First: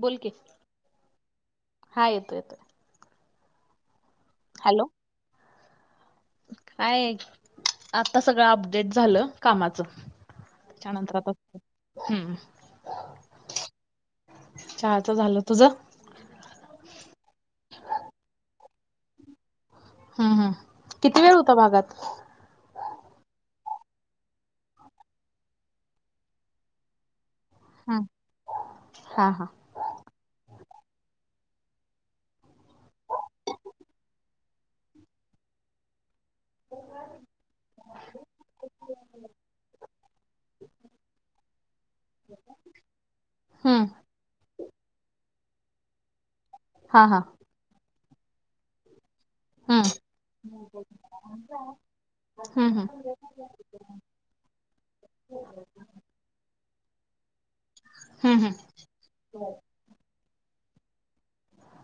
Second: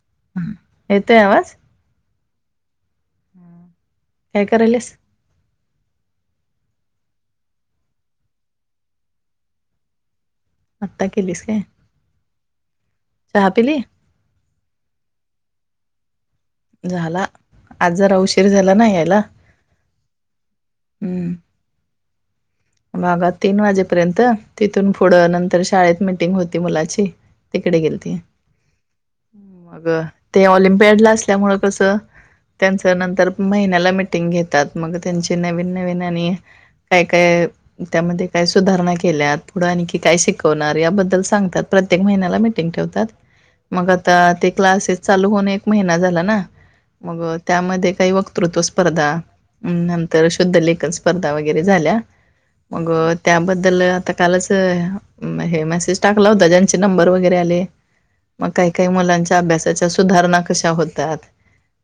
बोल की येतोय हा येतो येतोय. ह काय करा. हॅलो काय आता सगळं अपडेट झालं कामाचं. आत्ता त्याच्यानंतरात केलीस काय? हम्म. चहा पली चच झालं तुझं? झाला आज जरा उशीर झाला नाही यायला. ह् हम् किती वेळ होता भागात भाघा तीन वाजेपर्यंत तिथून पुढं नंतर शाळेत मिीटिंग होती मुलाची तिकडे हम्म गेलती हा हा अग ते ऑलिम्पियड ला असल्यामुळ कसं. त्यांचं नंतर महिन्याला मिटिंग घेतात मग त्यांची नवीन नवीन आणि काय काय? त्यामध्ये काय सुधारणा केल्या पुढं आणखी काय शिकवणार याबद्दल सांगतात प्रत्येक महिन्याला मी ठ म हम्म आ क्लास चालू हो एक महि झाला ना हा हा मग त्यामध्ये काही वक्तृत्व स्पर्धा हम्म नंतर शुद्धलेखन स्पर्धा वगैरे झाल्या. हम्म हम्म मगं त्याबद्दल आता कालच हे मेसेज टाकला होता ज्यांचे नंबर वगैरे आले. हम्म मग काही काही मुलांच्या अभ्यासाच्या सुधारणा कशा होतात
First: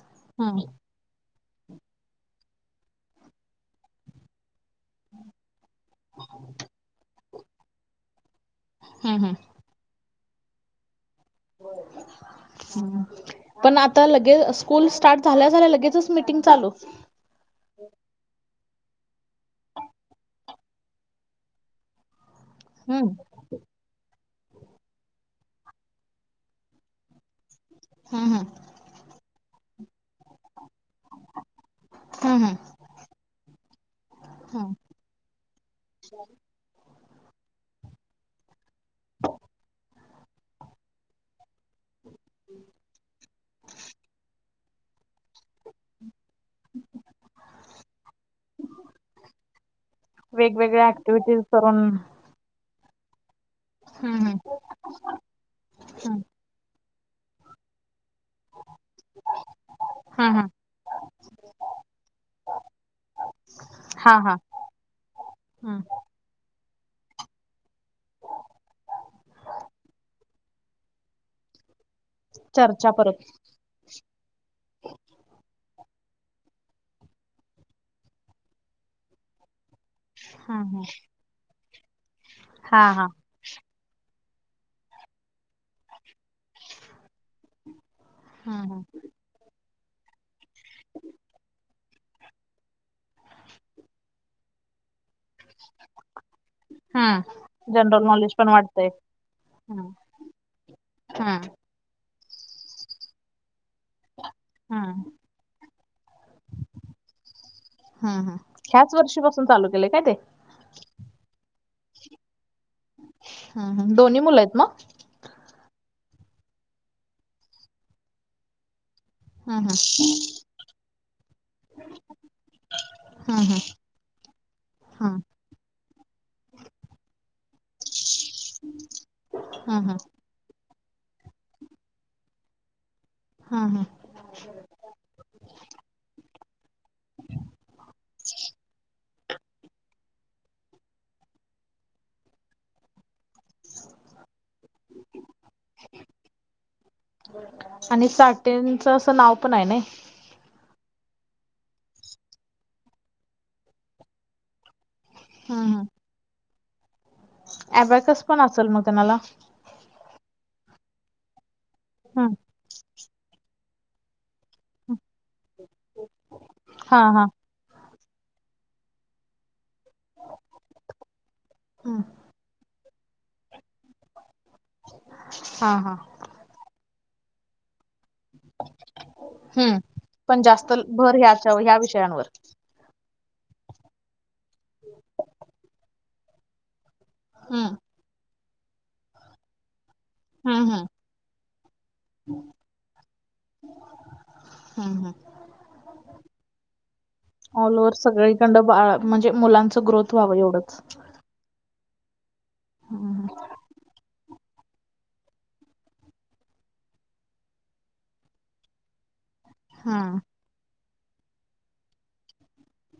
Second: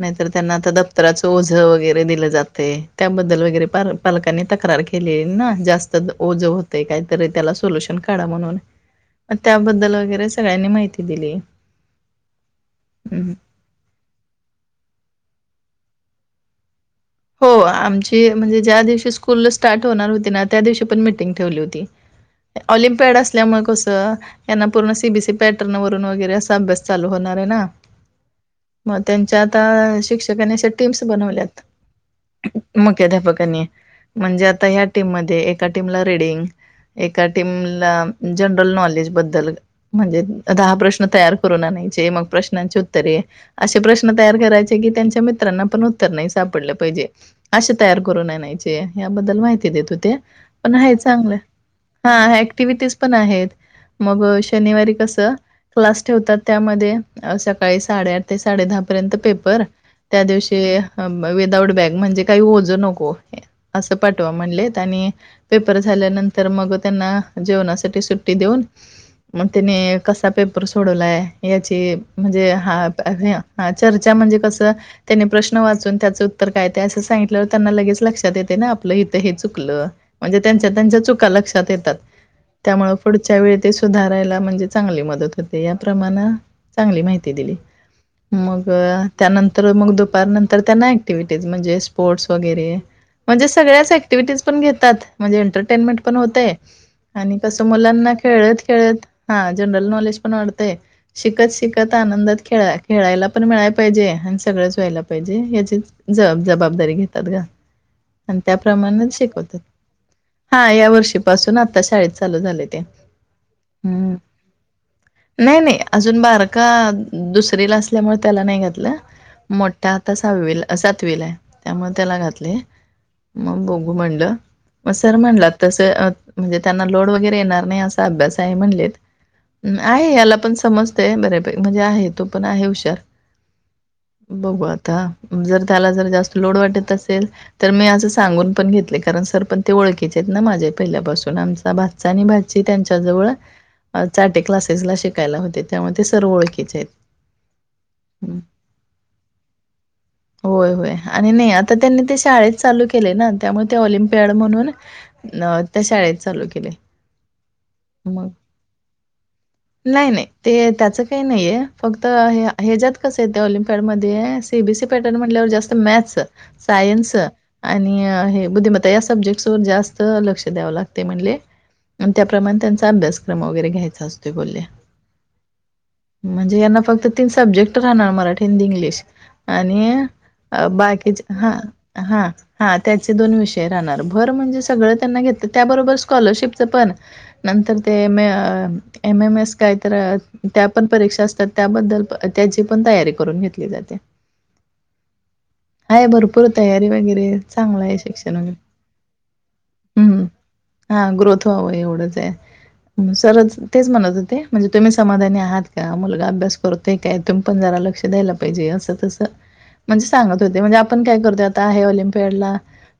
नाहीतर त्यांना हम्म आ त्राच ओझं वगैरे दिलं जाते त्याबद्दल वगैरे पालकांनी तक्रार केली ना जास्त. ओ होत कातरी त्या सोलुशन काढ म्हणून हम्म हम्म त्याबद्दल वगरे. सगळ्यांनी माहिती दिली. हम्. पण आता लगेच स्कूल स्टार्ट झाल्या झाल्या लगेचच मिीटिंग चालू. हो आमची म्हणजे ज्या दिवशी स्कूल स्टार्ट होणार होती ना त्या दिवशी पण मिीटिंग ठेवली होती. हम्म ऑलिम्पिड अस. असल्यामुळे कसं यांना पूर्ण सीबीसी पॅटर्न वरून वगैरे असा अभ्यास चालू होणार आहे ना. हम हम. मग त्यांच्या आता शिक्षकांनी अशा टीम्स बनवल्यात. हम्म हम्म मुख्याध्यापकांनी म्हणजे आता हम्म. ह टीम म एका टीमला रीडिंग. एका टीमला जनरल नॉलेज बद्दल म्हणजे दहा प्रश्न तयार म प्रश्नाचे उत्तरे असे प्रश्न तयार कराय. त्यांच्या मित्रांना पण उत्तर नाही सापड. पाहिजे. असे तयार करून नय. [unintelligible] पण वेगवेगळ्या ऍक्टिव्हिटीज करून आहेत हम्म मग हम्म शनिवारी कस क्लास हम्म ठेवतात त्यामध्ये सकाळी साडेआठ ते साडे दहा पर्यंत पेपर त्या हम्म हम्म. दिवशी. बग म्हणजे काही नको अस हा पाठवा हा म्हण आणि पेपर हम्म झाल्यानंतर मग त्यांना जेवणासाठी सुट्टी देऊन मग त्याने कसा पेपर सोडवलाय याची म्हणजे हा चर्चा परत चर्चा म्हणजे कस त्याने प्रश्न वाचून त्याच तर काय तेय असं सांगितल्यावर त्यांना लगेच लक्षात येते ना आपलं इथं हे चुकलं म्हणजे हम्म त्यांच्या हम्म त्यां च लक्षात यात हा त्यामुळे हा च्या वेळी ते सुधारायला म्हणजे चांगली मदत होते याप्रमाणे चांगली माहिती दिली. हम्म मग हम्म. त्यानंतर मग दुपार नंतर त्यांना. क्टिव्हिटीज म्हणजे स्पोर्ट्स वगैरे म्हणजे सगळ्याच ऍक्टिव्हटीज पण घेतात. म्हणजे एंटरटेनमेंट पण होते. आणि कसं हम्म जनरल मुलांना नॉलेज पण खेळत वाढतंय खेळत हा जनरल हम्म. नॉलेज पण वाढतंय हम्म शिकत शिक आनंदात खेळा खेळायला पण मिळायला पाहिजे आणि सगळंच व्हायला हम्म पाहिजे हचे ज जबाबदारी घेतात ग हम्म हम्म आणि ह्याच त्याप्रमाणेच वर्षीपासून शिकवतात. चालू केलंय काय ते हा या वर्षीपासून आता शाळेत चालू झाले ते. ह हम्म. दोन्ही मुलं आहेत म नाही नाही अजून बारका दुसरीला असल्यामुळे त्याला नाही घातलं. हम्म मोठा आता स सातवीला आहे त्यामुळे त्याला घातले हम्म मग ब हम्म र हम्म म्ह त्यांना लोडरणार अस हम्म म्ह हम्म या पण सम ते बर म्हणजे आहे तो पण आहे हुशार हा हा. बघू आता जर त्याला जर जास्त लोड वाटत असेल तर मी असं सांगून पण घेतले. कारण सर पण ते ओळखीचे आहेत ना माझे पहिल्यापासून आमचा भात च आणी भाजी त्यांच्याजवळ. अ चाटे क्लासेस ला शिकायला होते. त्यामुळे ते सर ओळखीचे येत. आणि चाटेंचं असं नाव पण हाय नय होय होय. आणि नय आता त्यांनी ते शाळेत चालू केलय ना त्यामुळे ते ऑलिम्पियड म्हणून नाव हम्म त्या हम्म शाळेत चालू केले. अबॅकस पण असल म त्यामला नाय नाय ते त्याच काही नाहीये. फक्त हम्म हे ह्यज्यात कस येत ऑलिम्पिडमध्ये C B C E pattern म्हटल्यावर जास्त मॅथ्स हा सायन्स हा आणि हे बुद्धिमत्ता या सब्जेक्ट वर जास्त चं लक्ष द्याव लागतय म्हणले. हम्म आणि त्याप्रमाणे त्यांचा अभ्यासक्रम वगैरे घ्यायचा असतोय बोलले. हा हा. म्हणजे यांना फक्त तीन सब्जेक्ट राहणार मराठी हिंदी इंग्लिश. हम्म आणि पण जास्त भर बाकीचे ह्याच्या हा ह्या हा विषयांवर हा त्याचे दोन विषय राहणार भर म्हणजे सगळं त्यांना घेत त्याबरोबर स्कॉलरशिपचं पण हम्म नंतर ते मे एम एम एस काय तर अ त्या हम्म हम्म पण परीक्षा असतात त्याबद्दल त्याची पण तयारी करून घेतली जाते. हम्म हम्म हाय भरपूर तयारी वगैरे ऑल चांगलं ओव्हर हाय शिक्षण वगैरे सगळीकंड बाळ म्हणजे मुलांचं ग्रोथ हम्म व्हावं एवढंच हा ग्रोथ व्हावं एवढंच आहे. हम्म सर तेच म्हणत होते. म्हणजे तुम्ही समाधानी आहात का? मुलगा अभ्यास करतोय काय? तुम्ही पण जरा लक्ष द्यायला पाहिजे असं तसं म्हणजे हम्म सांगत होते. म्हणजे आपण काय करतोय आता हे ऑलिम्पियडला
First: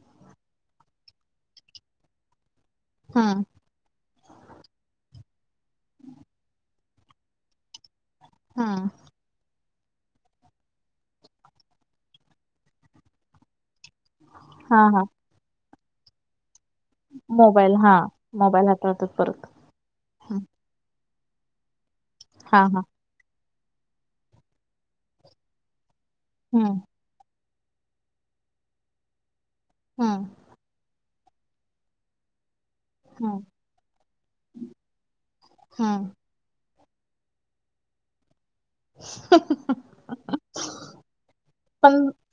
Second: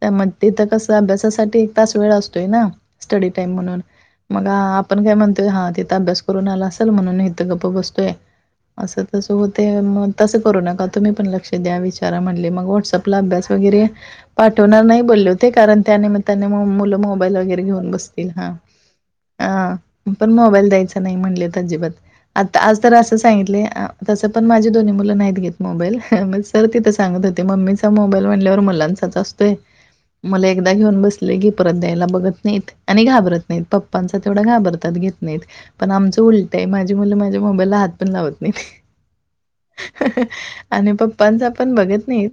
त्या मध्ये त कस अभ्यासासाठी एक तास वेळ असतोय ना स्टडी हम्म टाइम म्हणून मग आ आपण काय म्हणतोय, हा तिथ अभ्यास करून आला असल म्हणून इथं गप्प बसतोय हम्म असं तसं होतय म तसं करू नका तुम्ही पण लक्ष द्या विचारा म्हणले मग व्हॉट्सअपला अभ्यास वगैरे पाठवणार हा हा नाही बोलले होते. कारण त्यानमित्ताने म मुलं मोबाईल वगैरे घेऊन हा बसतील हा मोबाईल हाताळतात परत आ पण हं, मोबाईल द्यायचा नाही म्हणलेत अजिबात आता हा आज हा तर असं सांगितलंय अ तसं पण माझी दोन्ही मुलं नाहीत घेत मोबाईल. म सर हम्म तिथचं सांगत होते. मम्मीचा मोबाईल म्हणल्यावर मुलांचाचं असतोय. हम्म मुल एकदा घेऊन बसली ली की परत द्यायला बघत नाहीत. आणि हम्म घाबरत नाहीत. पप्पांच तेवढा घाबरतात घेत नाहीत पण हम्म आमचं उल टय माझी मुलं माझ्या मोबाईलला हात पण लावत नाहीत. [unintelligible] आणि पप्पांचा पण बघत नाहीत.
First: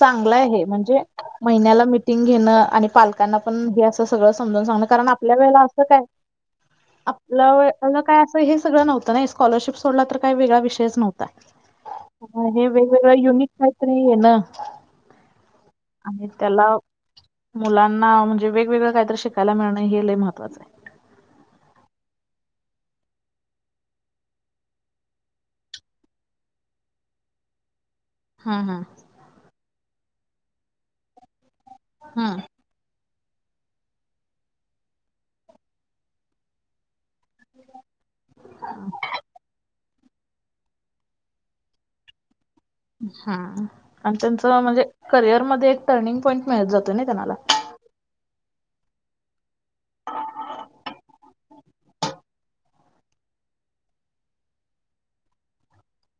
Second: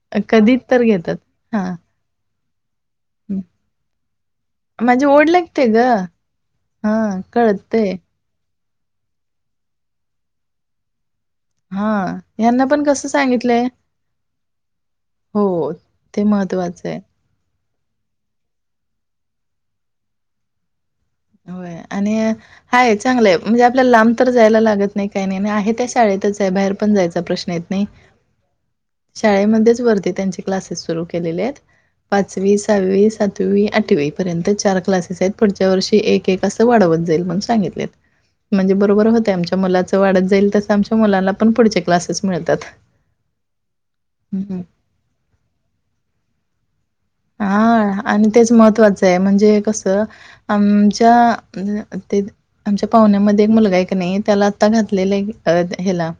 चांगलं कधी हाय ये तर म्हणजे घेतात हा महिन्याला मिटिंग घेणं आणि पालकांना पण हे अस सगळं समजावून सांगणं माझी कारण ओढ आपल्या वेळेला लागते ग. अस काय हा आपल्याला कळतय वेळेला काय अस त हे सगळं नव्हंत नाय स्कॉलरशिप सोडला तर काय वेगळा विषयच नव्ह ता हा यांना म्हणजे पण कसं वेगवेगळा युनिकं सांगितलंय कायतरी ये ना हो, ते आणि त्याला महत्वाचं आहे. मुलांना म्हणजे वेगवेगळं कायतरी शिकायला मिळणं हे लय महत्वाचंय. होय आणि हाय चांगलंय म्हणजे आपल्याला लांब तर जायला लागत नाय काय नाय आणि आहे त्या शाळेतच आहे बाहेर पण जायचा प्रश्न येत नाय. हा हा- शाळेमध्येच वरती त्यांचे क्लासेस सुरू केलेले येत हम्म पाचवी सहावी सातवी आठवीपर्यंत चार क्लासेस आहेत पुढच्या वर्षी एक एक असं वाढवत जाईल म्हण सांगितलेत म्हणजे बरोबर होतय आमच्या मुलाच वाढत जाईल तस आमच्या मुलांना पण पुढचे क्लासेस मिळतात. हा आणि त्यांच हं. म्हणजे करिअर मध्ये एक टर्निंग पॉईंट मिळत जातो नाय त्यांनाला हा आणि तेच महत्त्वाचं आहे. म्हणजे कसं आमच्या अ ते त आमच्या पाहुण्यामध्ये एक मुलगा हाय क नाय त्याला आत्ता घातलेलय अ हेला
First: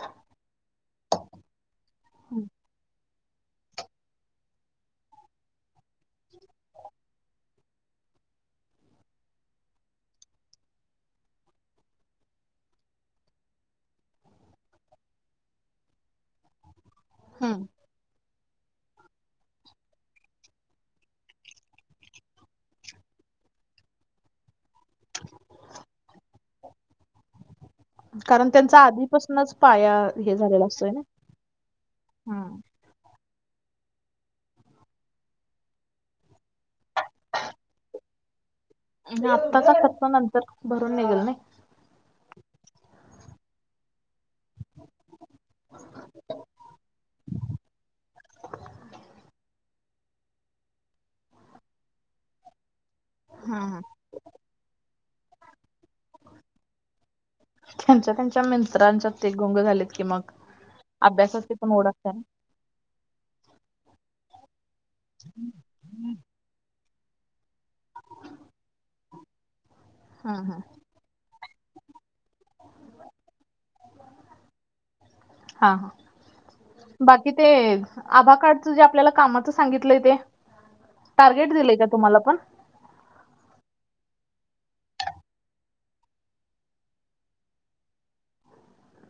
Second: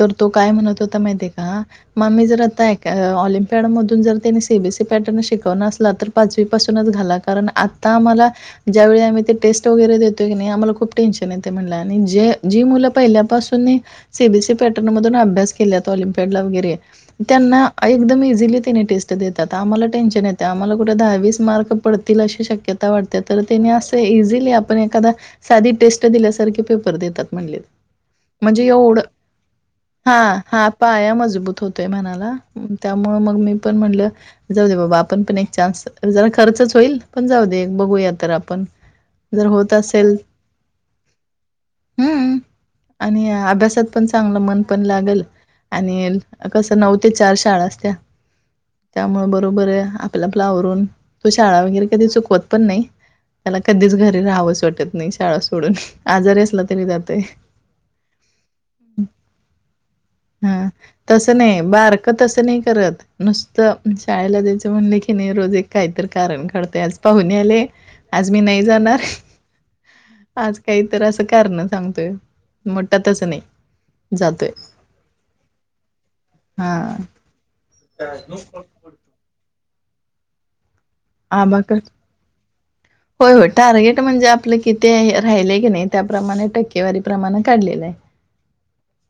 तर तो काय म्हणत होता माहितीय का? मम्मी जर आता ऑलिमपियाड मधून जर त्यानी सीबीएससी ते पॅटर्न शिकवणार असला तर पाचवी पासूनच घाला कारण आता आम्हाला ज्यावेळी आम्ही ते टेस्ट वगैरे देतोय की नाही आम्हाला खूप टेन्शन येतंय म्हटलं आणि ज जी मुलं पहिल्या पासुनी सीबीएससी पॅटर्न मधून अभ्यास केल्यात ओलंपियाडला वगैरे. त्यांना हम्म एकदम इझिली त्याने टेस्ट देत त्यात आम्हाला टेन्शन येते आम्हाला कुठे दहा वीस मार्क पडतील अशी शक्यता वाटते तर त्याने असं इझिली आप पण एखादा साधी टेस्ट दिल्यासारखे पेपर देतात म्हणले. कारण म्हणजे त्यांचा एवढं आधीपासूनच पाया हा हे झालेला हा असतोय ना पाया मजबूत होतोय म्हणाला. हम्म त्यामुळं मग मी पण म्हणलं जाऊ दे बाबा आपण पण एक चा्स ज खर्चच होईल पण जाऊ दे बघूया तर आपण म्हणजे जर होत आत्ताचा खर्च असेल नंतर भरून निघेल नाही? हम्म आणि अभ्यासात पण चांगलं मन पण लागेल. आणि कसं नऊ ते चार शाळा असत्या. त्यामुळे बरोबर आहे आपल्या आपलावरून तो शाळा वगैरे कधी चुकवत पण नाही. त्याला हा कधीच घरी राहावंच वाटत नाही शाळा सोडून. आजारी असला तरी जातय. त्यांच्या त्यांच्या मित्रांच्या ते गुंग झालेत की मग हां. तसं अभ्यासाची नाही, पण ओढ असत्या. बारकं तसं नाही करत. नुसतं शाळेला जायचं म्हणले की नाही रोज एक काहीतरी कारण घडते आज पाहुूने आले, आज मी नाही जाणार हा आज हा काही तर असं कारण सांगतोय. मोठा तस नाही जातोय. हा हां. ह बाकी ते आभा कार्डच जे आपल्याला कामाचं सांगितलंय ते? टार्गेट दिलंय आबाकर का तुम्हाला पण होय हो टार्गेट म्हणजे आपलं किती राहिलेय की नाही त्याप्रमाणे टक्केवारी प्र्रमाणे काढलेलं आहे.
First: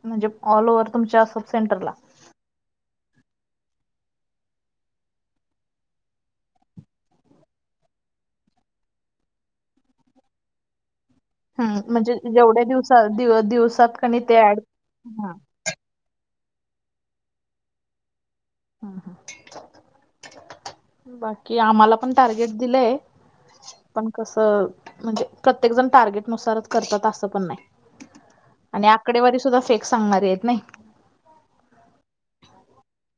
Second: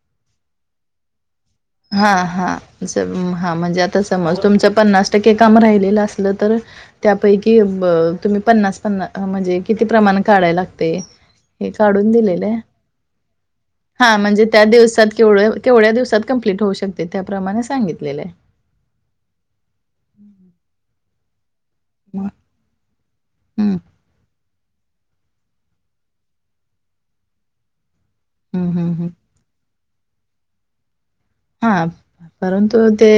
म्हणजे कॉल वर तुमच्या सेंटर हा हा हा म्हणजे आता समज तुमचं पन्नास टक्के काम राहिलेलं असलं तर त्यापैकी तुम्ही पन्नास पन्नास म्हणजे किती प्रमाण काढाय लागते? हे हम्म, काढून म्हणजे दिलेलं आहे. जेवढ्या दिवसा दिव दिवसात हा कणी ते म्हणजे ऍड त्या दिवसात हा केवढं केवढ्या दिवसात कंप्लीट होऊ शकते त्याप्रमाणे सांगितलेले आहे. हम हा. बाकी आम्हाला पण मग टार्गेट दिलंय हम्म पण कस? म्हणजे प्रत्येक जण टार्गेट नुसार करतात असं पण नाही हम्म आणि हम्म हम्म. आकडेवारी सुद्धा फेक सांगणारी आहेत नाही. हा परंतु ते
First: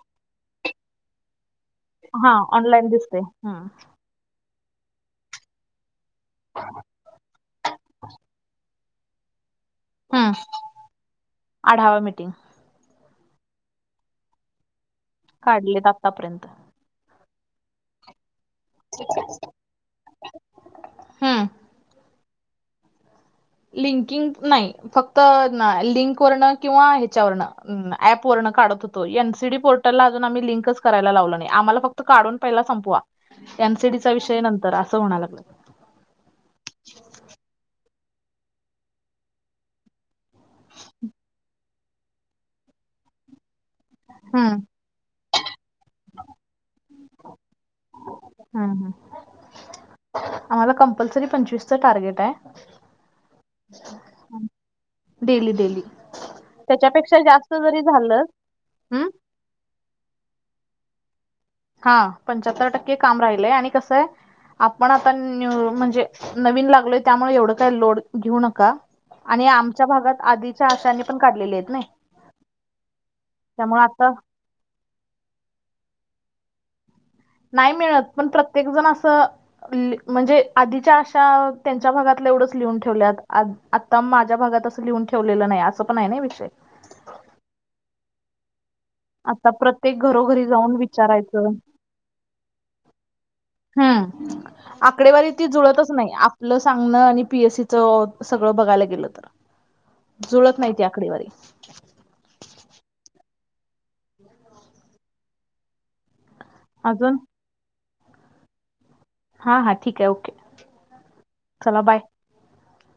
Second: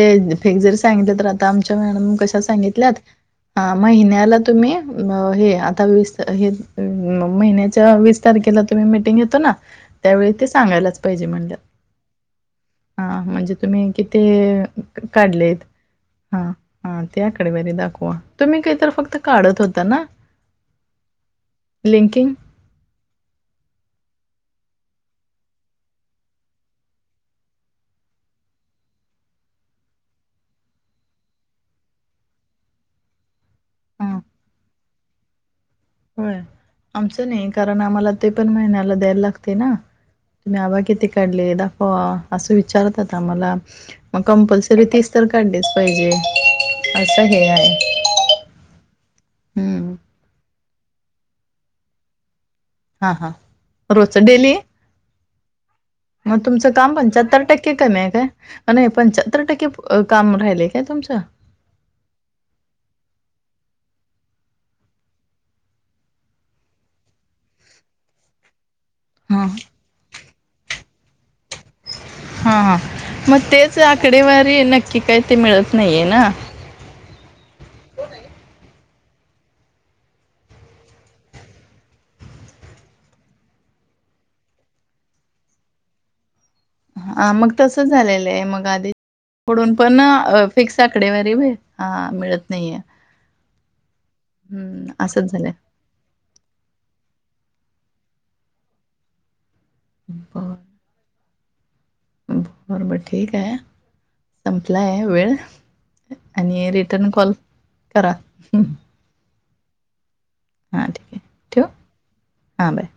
फेक जरी सांगितले तर आ आमच्या मॅडम हा कशा ऑनलाईन सांगितल्यात दिसते हम्म महिन्याला तुम्ही आ हे आता वीस हे महिन्याच्या वीस तारखेला तुम्ही मिटिंग घेतो ना. हम्म त्यावेळी ते सांगायलाच पाहिजे म्हणालात. [inaudible] हा म्हणजे तुम्ही किती काढलेत? हा. हा त्याकडे वरी दाखवा तुम्ही काहीत फक्त काढत होता ना. हम्म. लिंकिंग लिंकिंग नाही फक्त ना लिंकवरनं किंवा ह्याच्यावरनं अँप वर्ण काढत होतो. एनसीडी पोर्टलला अजून आम्ही लिंकच करायला लावल नाही. आम्हाला फक्त त काढून पहिला संपवा. एनसीडीच्या हा विषय नंतर असं होणार होय आमचं नाही कारण आम्हाला ते पण महिन्याला द्यायला लागते ना. तुम्ही आबा किती काढले दाखवा असं विचारत आात आम्हाला? मग हम्म कंपल्सरी तीस तर काढलीच पाहिजे असं हे आहे. ह हम्म आम्हाला कंपल्सरी पंचवीसच टार्गेट आहे. हां हां. Daily daily. मग तुमचं काम त्याच्यापेक्षा पंच्याहत्तर जास्त टक्के जरी कमी आहे झालं काय अ हम्म पंर सतर टक्के काम राहिले काय तुमच? हा पंच्याहत्तर टक्के काम राहिलय आणि कसंय आपण आता न म्हणजे नवीन लागलोय त्यामुळे एवढं काय लोड घेऊ नका. आणि हां आमच्या भागात आधीच्या आशा नी पण काढलेले आहेत ना. हा हा मग तेच आकडेवारी नक्की काही ते मिळत नाहीये ना. नाही मिळत पण प्रत्येक जण असं. म्हणजे आधीच्या आशा त्यांच्या भागातलं एवढंच लिहून ठेवल्यात. आत्ता माझ्या भागात असं लिहून ठेवलेलं नाही असं पण आहे ना विषय. हा मग तसच झालेलं आहे मग आधी. आता पुढून पण प्रत्येक घरोघरी जाऊन फिक्स आकडेवारी विचारायचं हा मिळत नाहीये. हम्म हम्म आकडेवारी असंच ती झालंय जुळतच नाही. आपलं सांगणं आणि पीएससी च सगळं बघायला गेलं तर जुळत नाही ती आकडीवारी. बरोबर ठीक आहे संपलाय वेळ. आणि रिटर्न अजून कॉल करा. हा हा ठीक आहे ओके हां ठीक आहे ठेवू चला बाय. हां बाय.